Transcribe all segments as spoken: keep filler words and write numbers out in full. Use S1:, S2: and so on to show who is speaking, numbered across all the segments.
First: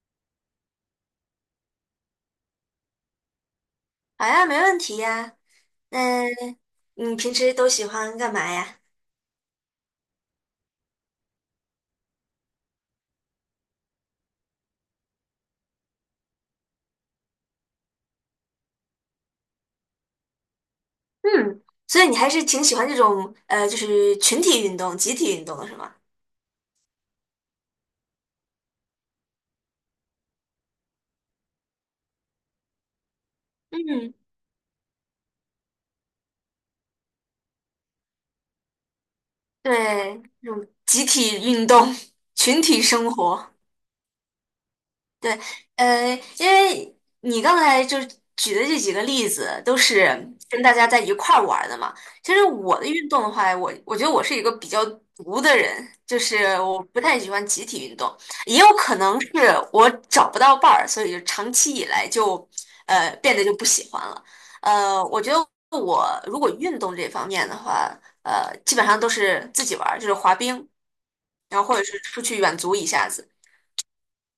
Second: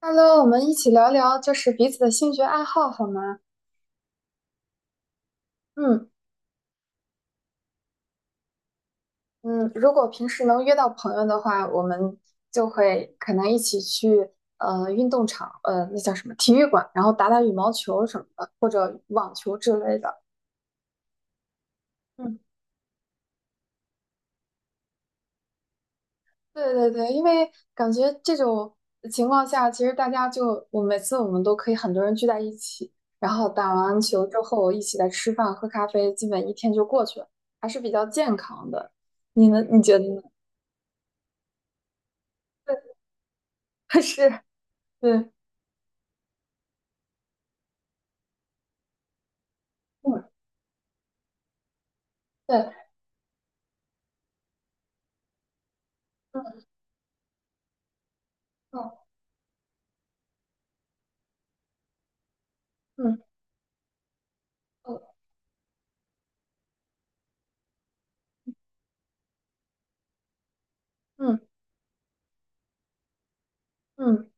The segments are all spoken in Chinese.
S1: Hello，我们一起聊聊就是彼此的兴趣爱好好吗？
S2: 好呀，没问题呀。
S1: 嗯
S2: 那你平时都喜欢干嘛呀？
S1: 嗯，如果平时能约到朋友的话，我们就会可能一起去呃运动场，呃那叫什么体育馆，然后打打羽毛球什么的，或者网球之类的。
S2: 嗯，所以你还
S1: 嗯，
S2: 是挺喜欢这种呃，就是群体运动、集体运动的是吗？
S1: 对对对，因为感觉这种情况下，其实大家就我每次我们都可以很多人聚在一起，然后打完
S2: 嗯，
S1: 球之后一起来吃饭喝咖啡，基本一天就过去了，还是比较健康的。你呢？你觉得呢？
S2: 对，这种集体运动、群体生活。
S1: 是，嗯
S2: 对，呃，因为你刚才就举的这几个例子都是
S1: 嗯，
S2: 跟大家在一块儿玩儿的嘛。其实
S1: 对，
S2: 我的运动的话，我我觉得我是一个比较独的人，就是
S1: 嗯
S2: 我不太喜欢集体运动，也有可
S1: 嗯
S2: 能是我找不到伴儿，所以就长期以来就呃
S1: 嗯
S2: 变得就不喜欢了。呃，
S1: 嗯
S2: 我觉得我如果运动这方面的话，呃，基本上都是自己玩儿，就是滑冰，
S1: 嗯
S2: 然后或者是出去远足一下子。
S1: 嗯，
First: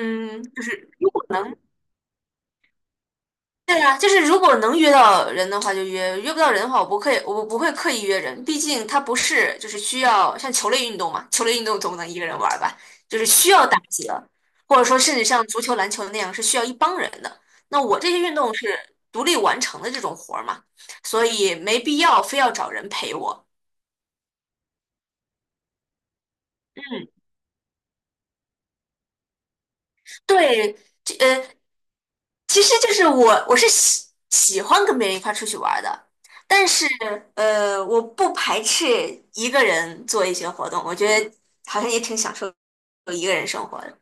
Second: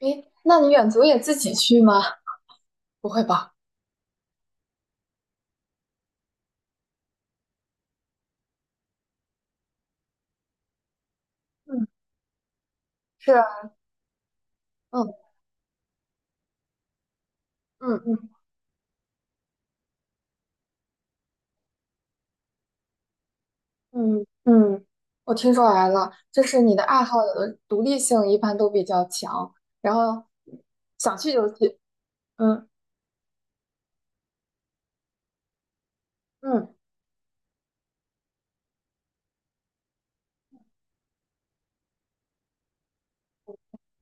S1: 诶，那
S2: 就
S1: 你远
S2: 是
S1: 足
S2: 如
S1: 也
S2: 果
S1: 自己
S2: 能。
S1: 去吗？不会吧？
S2: 对呀，就是如果能约到人的话就约，约不到人的话我不刻意，我不会刻意约人，毕竟它不是就是需要像球类运动嘛，球类运动
S1: 嗯，
S2: 总不能一个人玩儿吧，就是
S1: 是啊，
S2: 需要打几个，或者说甚
S1: 嗯
S2: 至像足球、篮球那样是需要一帮人的。那
S1: 嗯
S2: 我这些
S1: 嗯
S2: 运动是独立完成的这种活儿嘛，所以没必要非要找人陪我。
S1: 嗯嗯，我听出来了，就是你的爱
S2: 嗯，
S1: 好有的独立性一般都比较强，然后
S2: 对，这
S1: 想去
S2: 呃，
S1: 就去，
S2: 其
S1: 嗯
S2: 实就是我，我是喜喜欢跟别人一块儿出去玩儿的，但
S1: 嗯。
S2: 是呃，我不排斥一个人做一些活动，我觉得好像也挺享受一个人生活的。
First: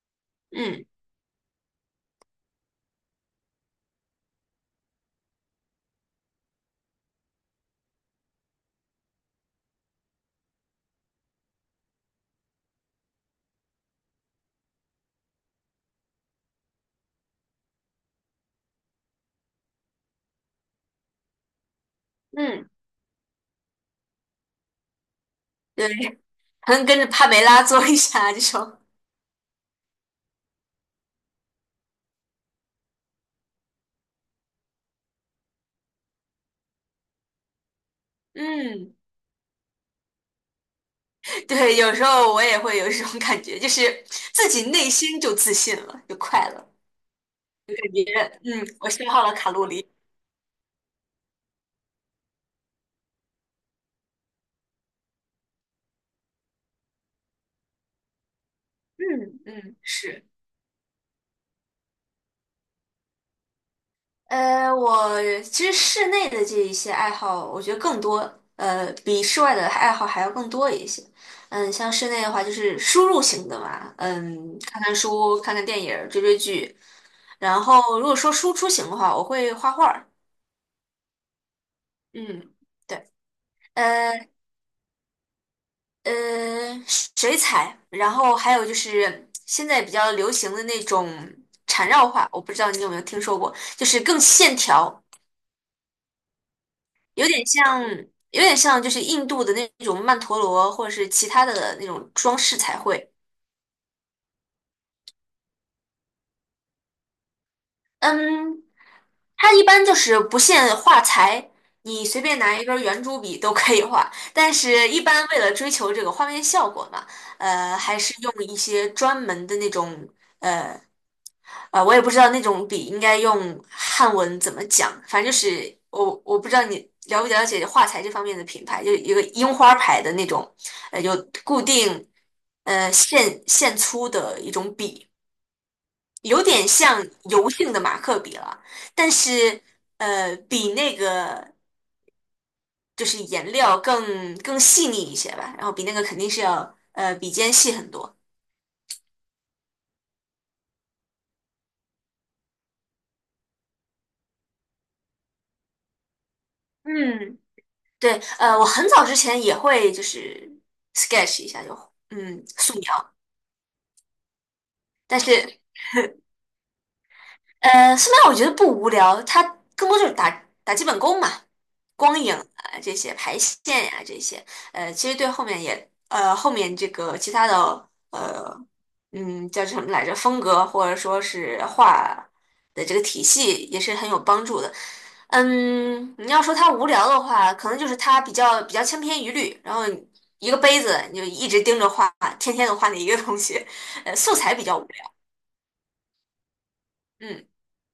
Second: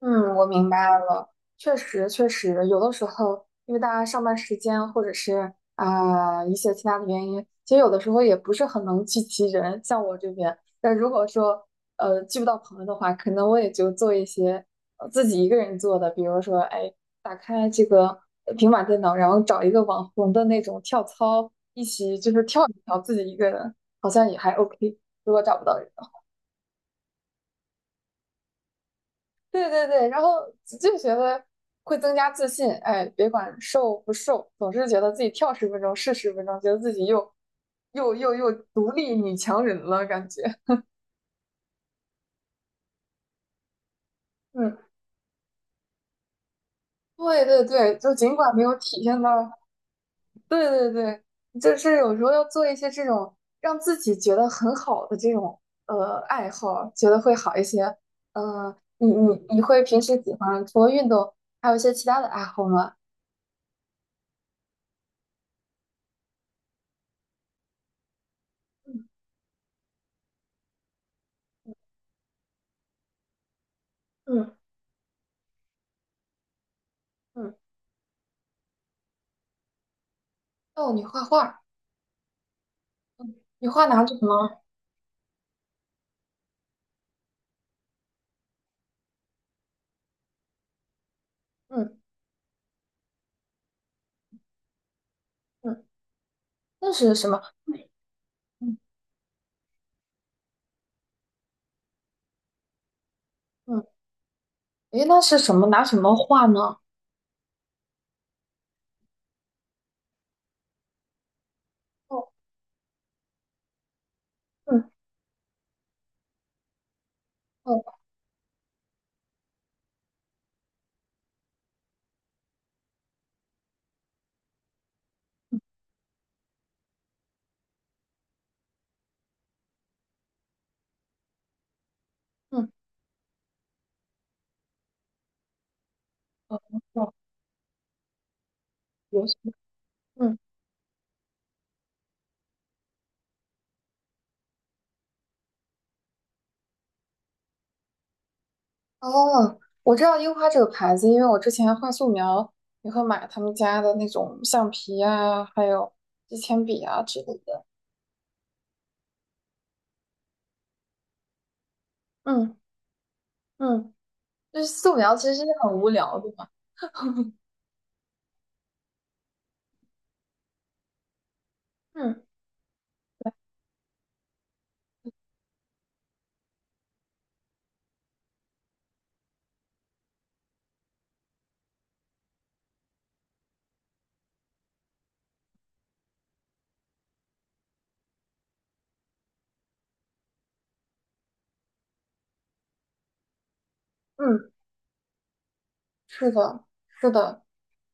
S1: 嗯，我明
S2: 嗯
S1: 白了，确实确实，有的时候因为大家上班时间或者是啊、一些其他的原因，其实有的时候也不是很能聚齐人。像我这边，但如果说呃聚不到朋友的话，可能我也就做一些呃自己一个人做的，比如说哎，打开这个呃平板电脑，然后找一个网红的那种跳操，一起就是跳
S2: 嗯，
S1: 一跳，自己一个人好像也还 OK。如果找不到人。
S2: 对，好能跟着帕梅拉做一下这种。
S1: 对对对，然后就觉得会增加自信，哎，别管瘦不瘦，总是觉得自己跳十分钟是十分钟，觉得自己又又又又独
S2: 嗯，
S1: 立女强人了，感觉，
S2: 对，有时候我也会有一种感觉，就是自己
S1: 嗯，
S2: 内心就自信了，就快乐，
S1: 对对对，
S2: 别
S1: 就尽
S2: 人，
S1: 管没
S2: 嗯，
S1: 有
S2: 我
S1: 体
S2: 消
S1: 现
S2: 耗了
S1: 到，
S2: 卡路里。
S1: 对对对，就是有时候要做一些这种让自己觉得很好的这种呃爱好，觉得会好一些。嗯、你
S2: 嗯
S1: 你你
S2: 嗯，
S1: 会平时
S2: 是。
S1: 喜欢除了运动，还有一些其他的爱好吗？
S2: 呃，我其实室内的这一些爱好，我觉得更多，呃，
S1: 嗯
S2: 比室外的爱好还要更多一些。嗯，像室内的话，就是输入型的嘛，
S1: 嗯
S2: 嗯，看看书、看看电影儿追追剧。
S1: 嗯，
S2: 然后，如果说输出型的话，我会画画儿。
S1: 哦，你画画。
S2: 嗯，对，
S1: 你画拿什
S2: 呃
S1: 么？
S2: 呃，水彩，然后还有就是现在比较流行的那种缠
S1: 嗯
S2: 绕画，我不知道你有没有听说过，就是更线条。
S1: 嗯，那是
S2: 有
S1: 什么？
S2: 点像，
S1: 嗯
S2: 有点
S1: 嗯，
S2: 像就是印度的那种曼陀罗，或者是其他的那种装饰彩绘。
S1: 嗯诶，那是什么？拿什么画呢？
S2: 嗯，它一般就是不限画材，你随
S1: 哦，
S2: 便拿一根圆珠笔都可以画。但是，一
S1: 嗯
S2: 般为了追求这个画面效果嘛，呃，还
S1: 哦
S2: 是用一些专门的那种。呃啊，我也不知道那种笔应该用汉文怎么讲，反正就是我我不知道你了不了解画材这方面的品牌，就一个樱花牌的那种，呃，有固定
S1: 嗯
S2: 呃线线粗的一种笔，有
S1: 哦
S2: 点像
S1: 哦，
S2: 油性的马克笔了，但
S1: 游戏
S2: 是呃
S1: 嗯
S2: 比那个就是颜料更更细腻一些吧，然后比那个肯定是要呃笔尖细很多。
S1: 哦，我知道樱花这个牌子，因为我之前画素描也会买他们家的那种橡皮啊，还有支铅笔啊之类
S2: 嗯，
S1: 的。
S2: 对，呃，我很早之前也会就是 sketch 一下就，嗯，
S1: 嗯
S2: 素描。
S1: 嗯，就是素描
S2: 但
S1: 其
S2: 是，
S1: 实是很无聊对嘛。
S2: 呃，素描我觉得不无聊，它更多就是打打基本功嘛，光
S1: 嗯
S2: 影啊这些，排线呀、这些，呃，其实对后面也，呃，后面这个其他的，呃，嗯，叫什么来着，风格或者说是画的这个体系也是很有帮助的。嗯，你要说他无聊的话，可能就是他比较比较千篇一律，然后一个杯子你就一直盯着画，天天都画那一个东西，呃，素
S1: 嗯，
S2: 材比较无聊。
S1: 是的，是的。
S2: 嗯，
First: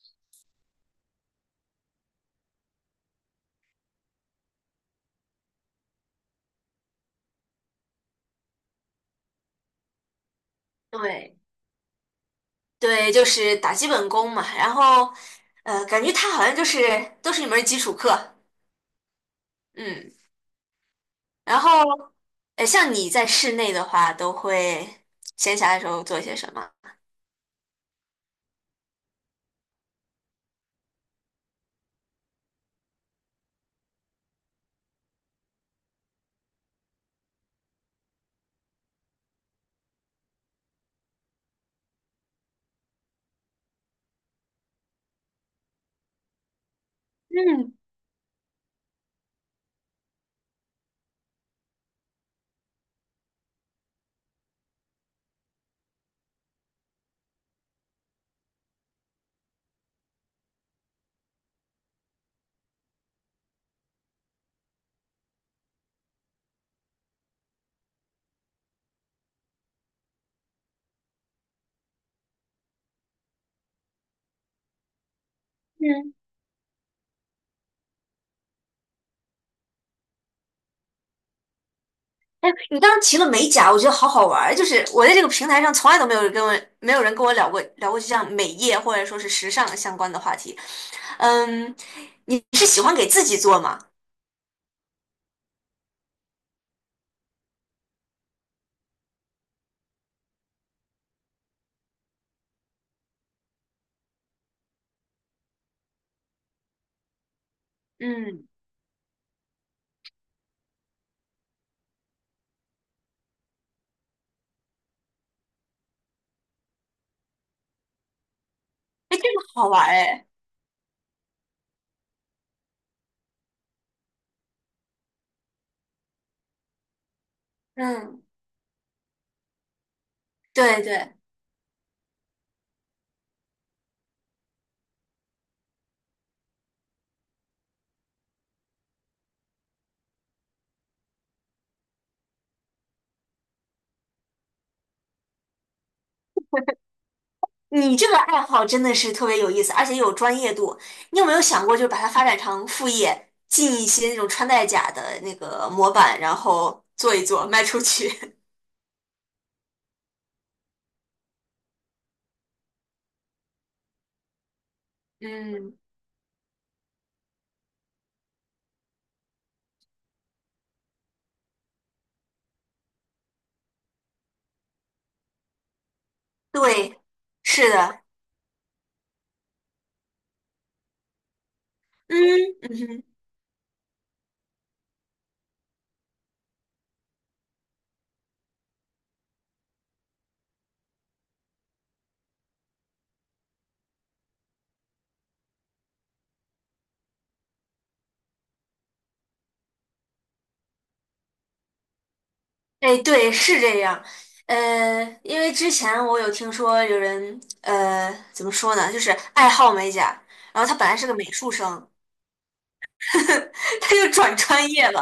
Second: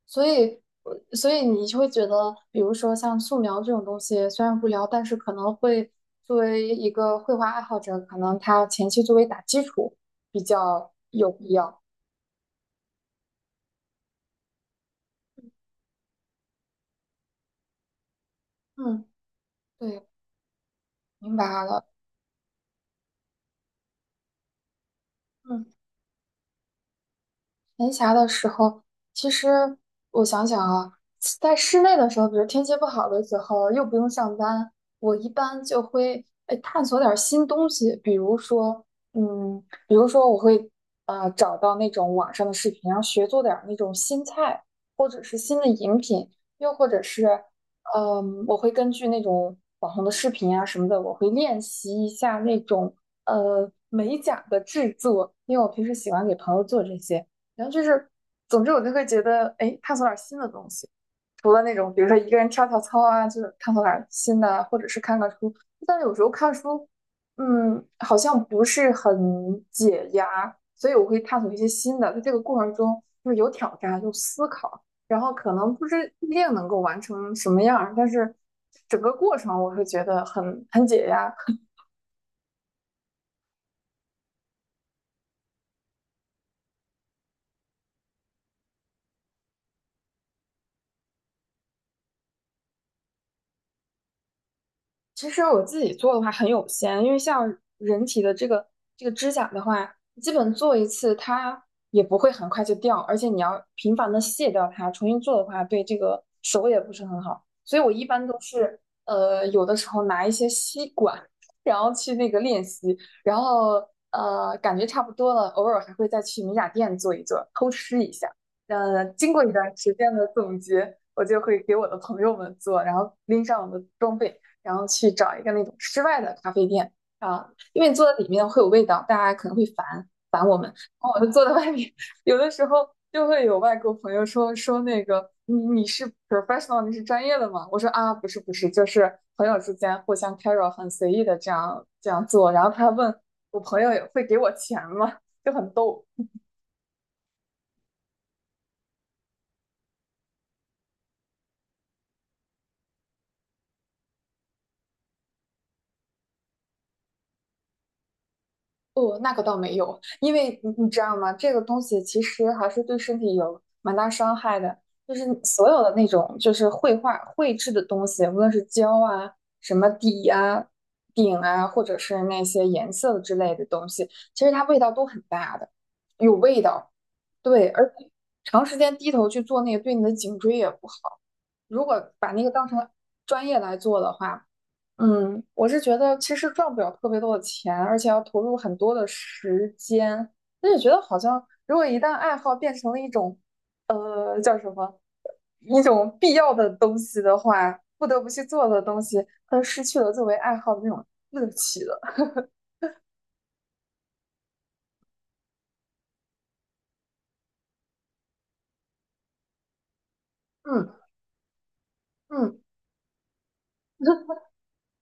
S1: 所以，呃所以你就会觉得，比如说像素描这种东西，虽然无聊，但是可能会作为一个绘画爱好者，可能他前期作为打基础比较有
S2: 对
S1: 必要。
S2: 对，就是打基本功嘛，然后呃，感觉他好像就是都是一门儿基础课。
S1: 嗯，对，
S2: 嗯，
S1: 明
S2: 然
S1: 白
S2: 后
S1: 了。
S2: 呃，像你在室内的话，都会闲
S1: 嗯。
S2: 暇的时候做些什么？
S1: 闲暇的时候，其实我想想啊，在室内的时候，比如天气不好的时候，又不用上班，我一般就会哎探索点儿新东西，比如说，嗯，比如说我会啊找到那种网上的视频，然后学做点儿那种新菜，或者是新的饮品，又或者是，
S2: 嗯
S1: 嗯，我会根据那种网红的视频啊什么的，我会练习一下那种呃美甲的制作，因为我平时喜欢给朋友做这些。然后就是，总之我就会觉得，哎，探索点儿新的东西，除了那种比如说一个人跳跳操啊，就是探索点儿新的啊或者是看看书。但是有时候看书，嗯，好像不是很解压，所以我会探索一些新的。在这个过程中，就是有挑战，有思考，然后可能不是
S2: 嗯。
S1: 不一定能够完成什么样儿，但是整个过程我会觉得很很解压，
S2: 哎，你刚刚提了美甲，我觉得好好玩儿。就是我在这个平台上从来都没有人跟我没有人跟我聊过聊过就像美业或者说是时尚相关的话题。嗯，你是喜欢给自己做吗？
S1: 其实我自己做的话很有限，因为像人体的这个这个指甲的话，基本做一次它也不会很快就掉，而且你要频繁的卸掉它，重新做的话对这个手也不是很好。所以我一般都
S2: 嗯，
S1: 是呃有的时候拿一些吸管，然后去那个练习，然后呃感觉差不多了，偶尔还会再去美甲店做一做，偷吃一下。呃，
S2: 哎，这个
S1: 经过一
S2: 好
S1: 段
S2: 玩儿
S1: 时间的
S2: 哎。
S1: 总结，我就会给我的朋友们做，然后拎上我的装备。然后去找一个那种室外的咖啡店啊，因为坐在
S2: 嗯，
S1: 里面会有味道，大家可能会烦烦我们，然
S2: 对
S1: 后
S2: 对，
S1: 我就坐在外面，有的时候就会有外国朋友说说那个你你是 professional，你是专业的吗？我说啊不是不是，就是朋友之间互相 carry 很随意的这样这样做，然后他问我朋友会给我钱吗？就很逗。
S2: 你这个爱好真的是特别有意思，而且有专业度。你有没有想过，就是把它发展成副业，进一些那种穿戴甲的那个模板，然后做一做，卖出去？
S1: 哦，那个倒没有，因为你你知道吗？这个东西其实还是对身体有蛮大伤害的。就 是所
S2: 嗯，
S1: 有的那种就是绘画绘制的东西，无论是胶啊、什么底啊、顶啊，或者是那些颜色之类的东西，其实它味道都很大的，有味道。
S2: 对，
S1: 对，
S2: 是
S1: 而
S2: 的。
S1: 且长时间低头去做那个，对你的颈椎也不好。如果把那个
S2: 嗯
S1: 当成
S2: 嗯
S1: 专业来做的话，嗯，我是觉得其实赚不了特别多的钱，而且要投入很多的时间。那就觉得好像，如果一旦爱好变成了一种，呃，叫什么，一种必要的东西的话，不得不去做的东西，它就失去了作为爱好的那种乐趣了。
S2: 哎，对，是这样。呃，因为之前我有听说有人，呃，怎么说呢，就是爱好美甲，然后他本来
S1: 嗯
S2: 是个美术生，
S1: 嗯
S2: 他就转 专业了，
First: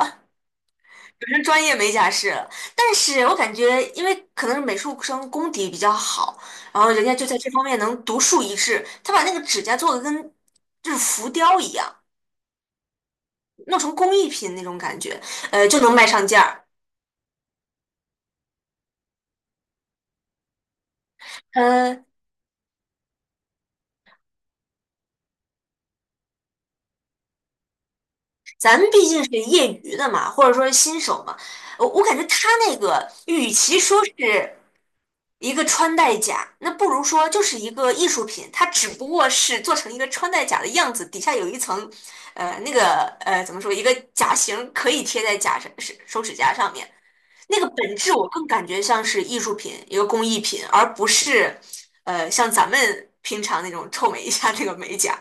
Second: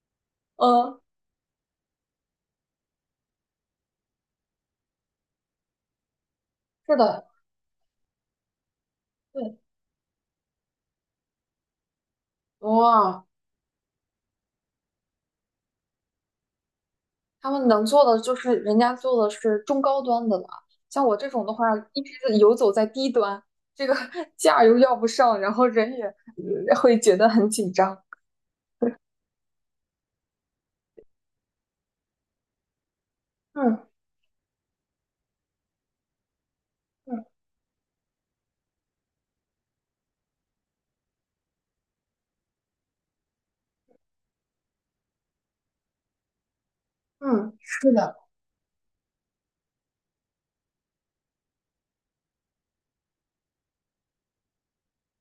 S1: 嗯，
S2: 转成专业美甲师了。但是我感觉，因为可能是美术生功底比较好，然后
S1: 是
S2: 人家就
S1: 的，
S2: 在这方面能独树一帜，他把那个
S1: 对，
S2: 指甲做的跟就是浮雕一样，
S1: 哇，
S2: 弄成工艺品那种感觉，呃，就能卖上价儿。
S1: 他们能做的就是人家做的是中高端的了，像我这种的话，一
S2: 呃，
S1: 直是游走在低端，这个 价又要不上，然后人也呃会觉得很紧张。
S2: 咱们毕竟是业余的嘛，或者说是新手嘛，我我感觉他那个与其
S1: 嗯
S2: 说是一个穿戴甲，那不如
S1: 嗯
S2: 说就是一个艺术品，它只不过是做成一个穿戴甲的样子，底下有一层，呃，那个呃怎么说，一个甲型可以贴在甲上是手指甲上面，
S1: 嗯，
S2: 那个
S1: 是
S2: 本质
S1: 的，
S2: 我更感觉像是艺术品，一个工艺品，而不是呃像咱们平常那种臭美一下那个美甲。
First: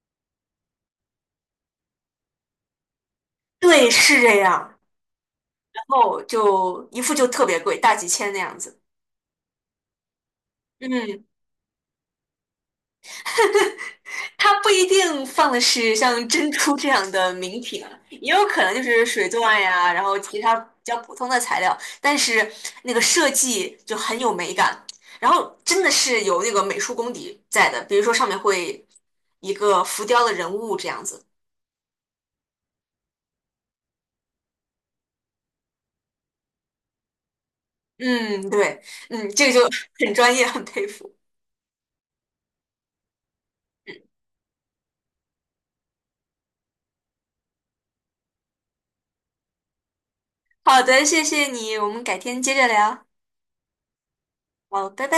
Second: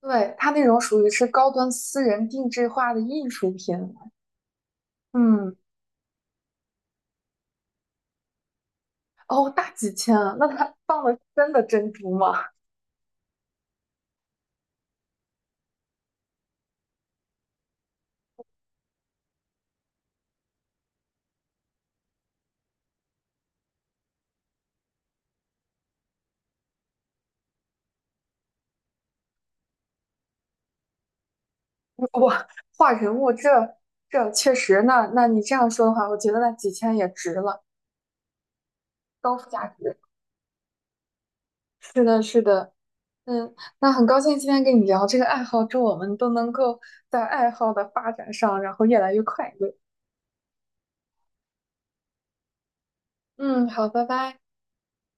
S1: 对，他那种属于是高端私人定制化的艺术
S2: 对，
S1: 品。
S2: 是这样。
S1: 嗯，
S2: 后就一副就特别贵，大几千那样子。
S1: 哦，大几千啊，那他
S2: 嗯，
S1: 真的珍珠吗？
S2: 它不一定放的是像珍珠这样的名品啊，也有可能就是水钻呀，然后其他比较普通的材料，但是那个设计就很有美感，然后真的是有那个美术功底在的，比如说上面会一个浮雕的人物这样子。
S1: 哇，画人物这这确实，那那你这样说的话，我觉得那几千也值了，
S2: 嗯，对，嗯，
S1: 高
S2: 这个就
S1: 价值。
S2: 很专业，很佩服。
S1: 是的，是的。嗯，那很高兴今天跟你聊这个爱好，祝我们都能够在爱好的发展上，然后越来越快乐。
S2: 好的，谢谢你，我们改天接着聊。
S1: 嗯，好，拜拜。
S2: 好，拜拜。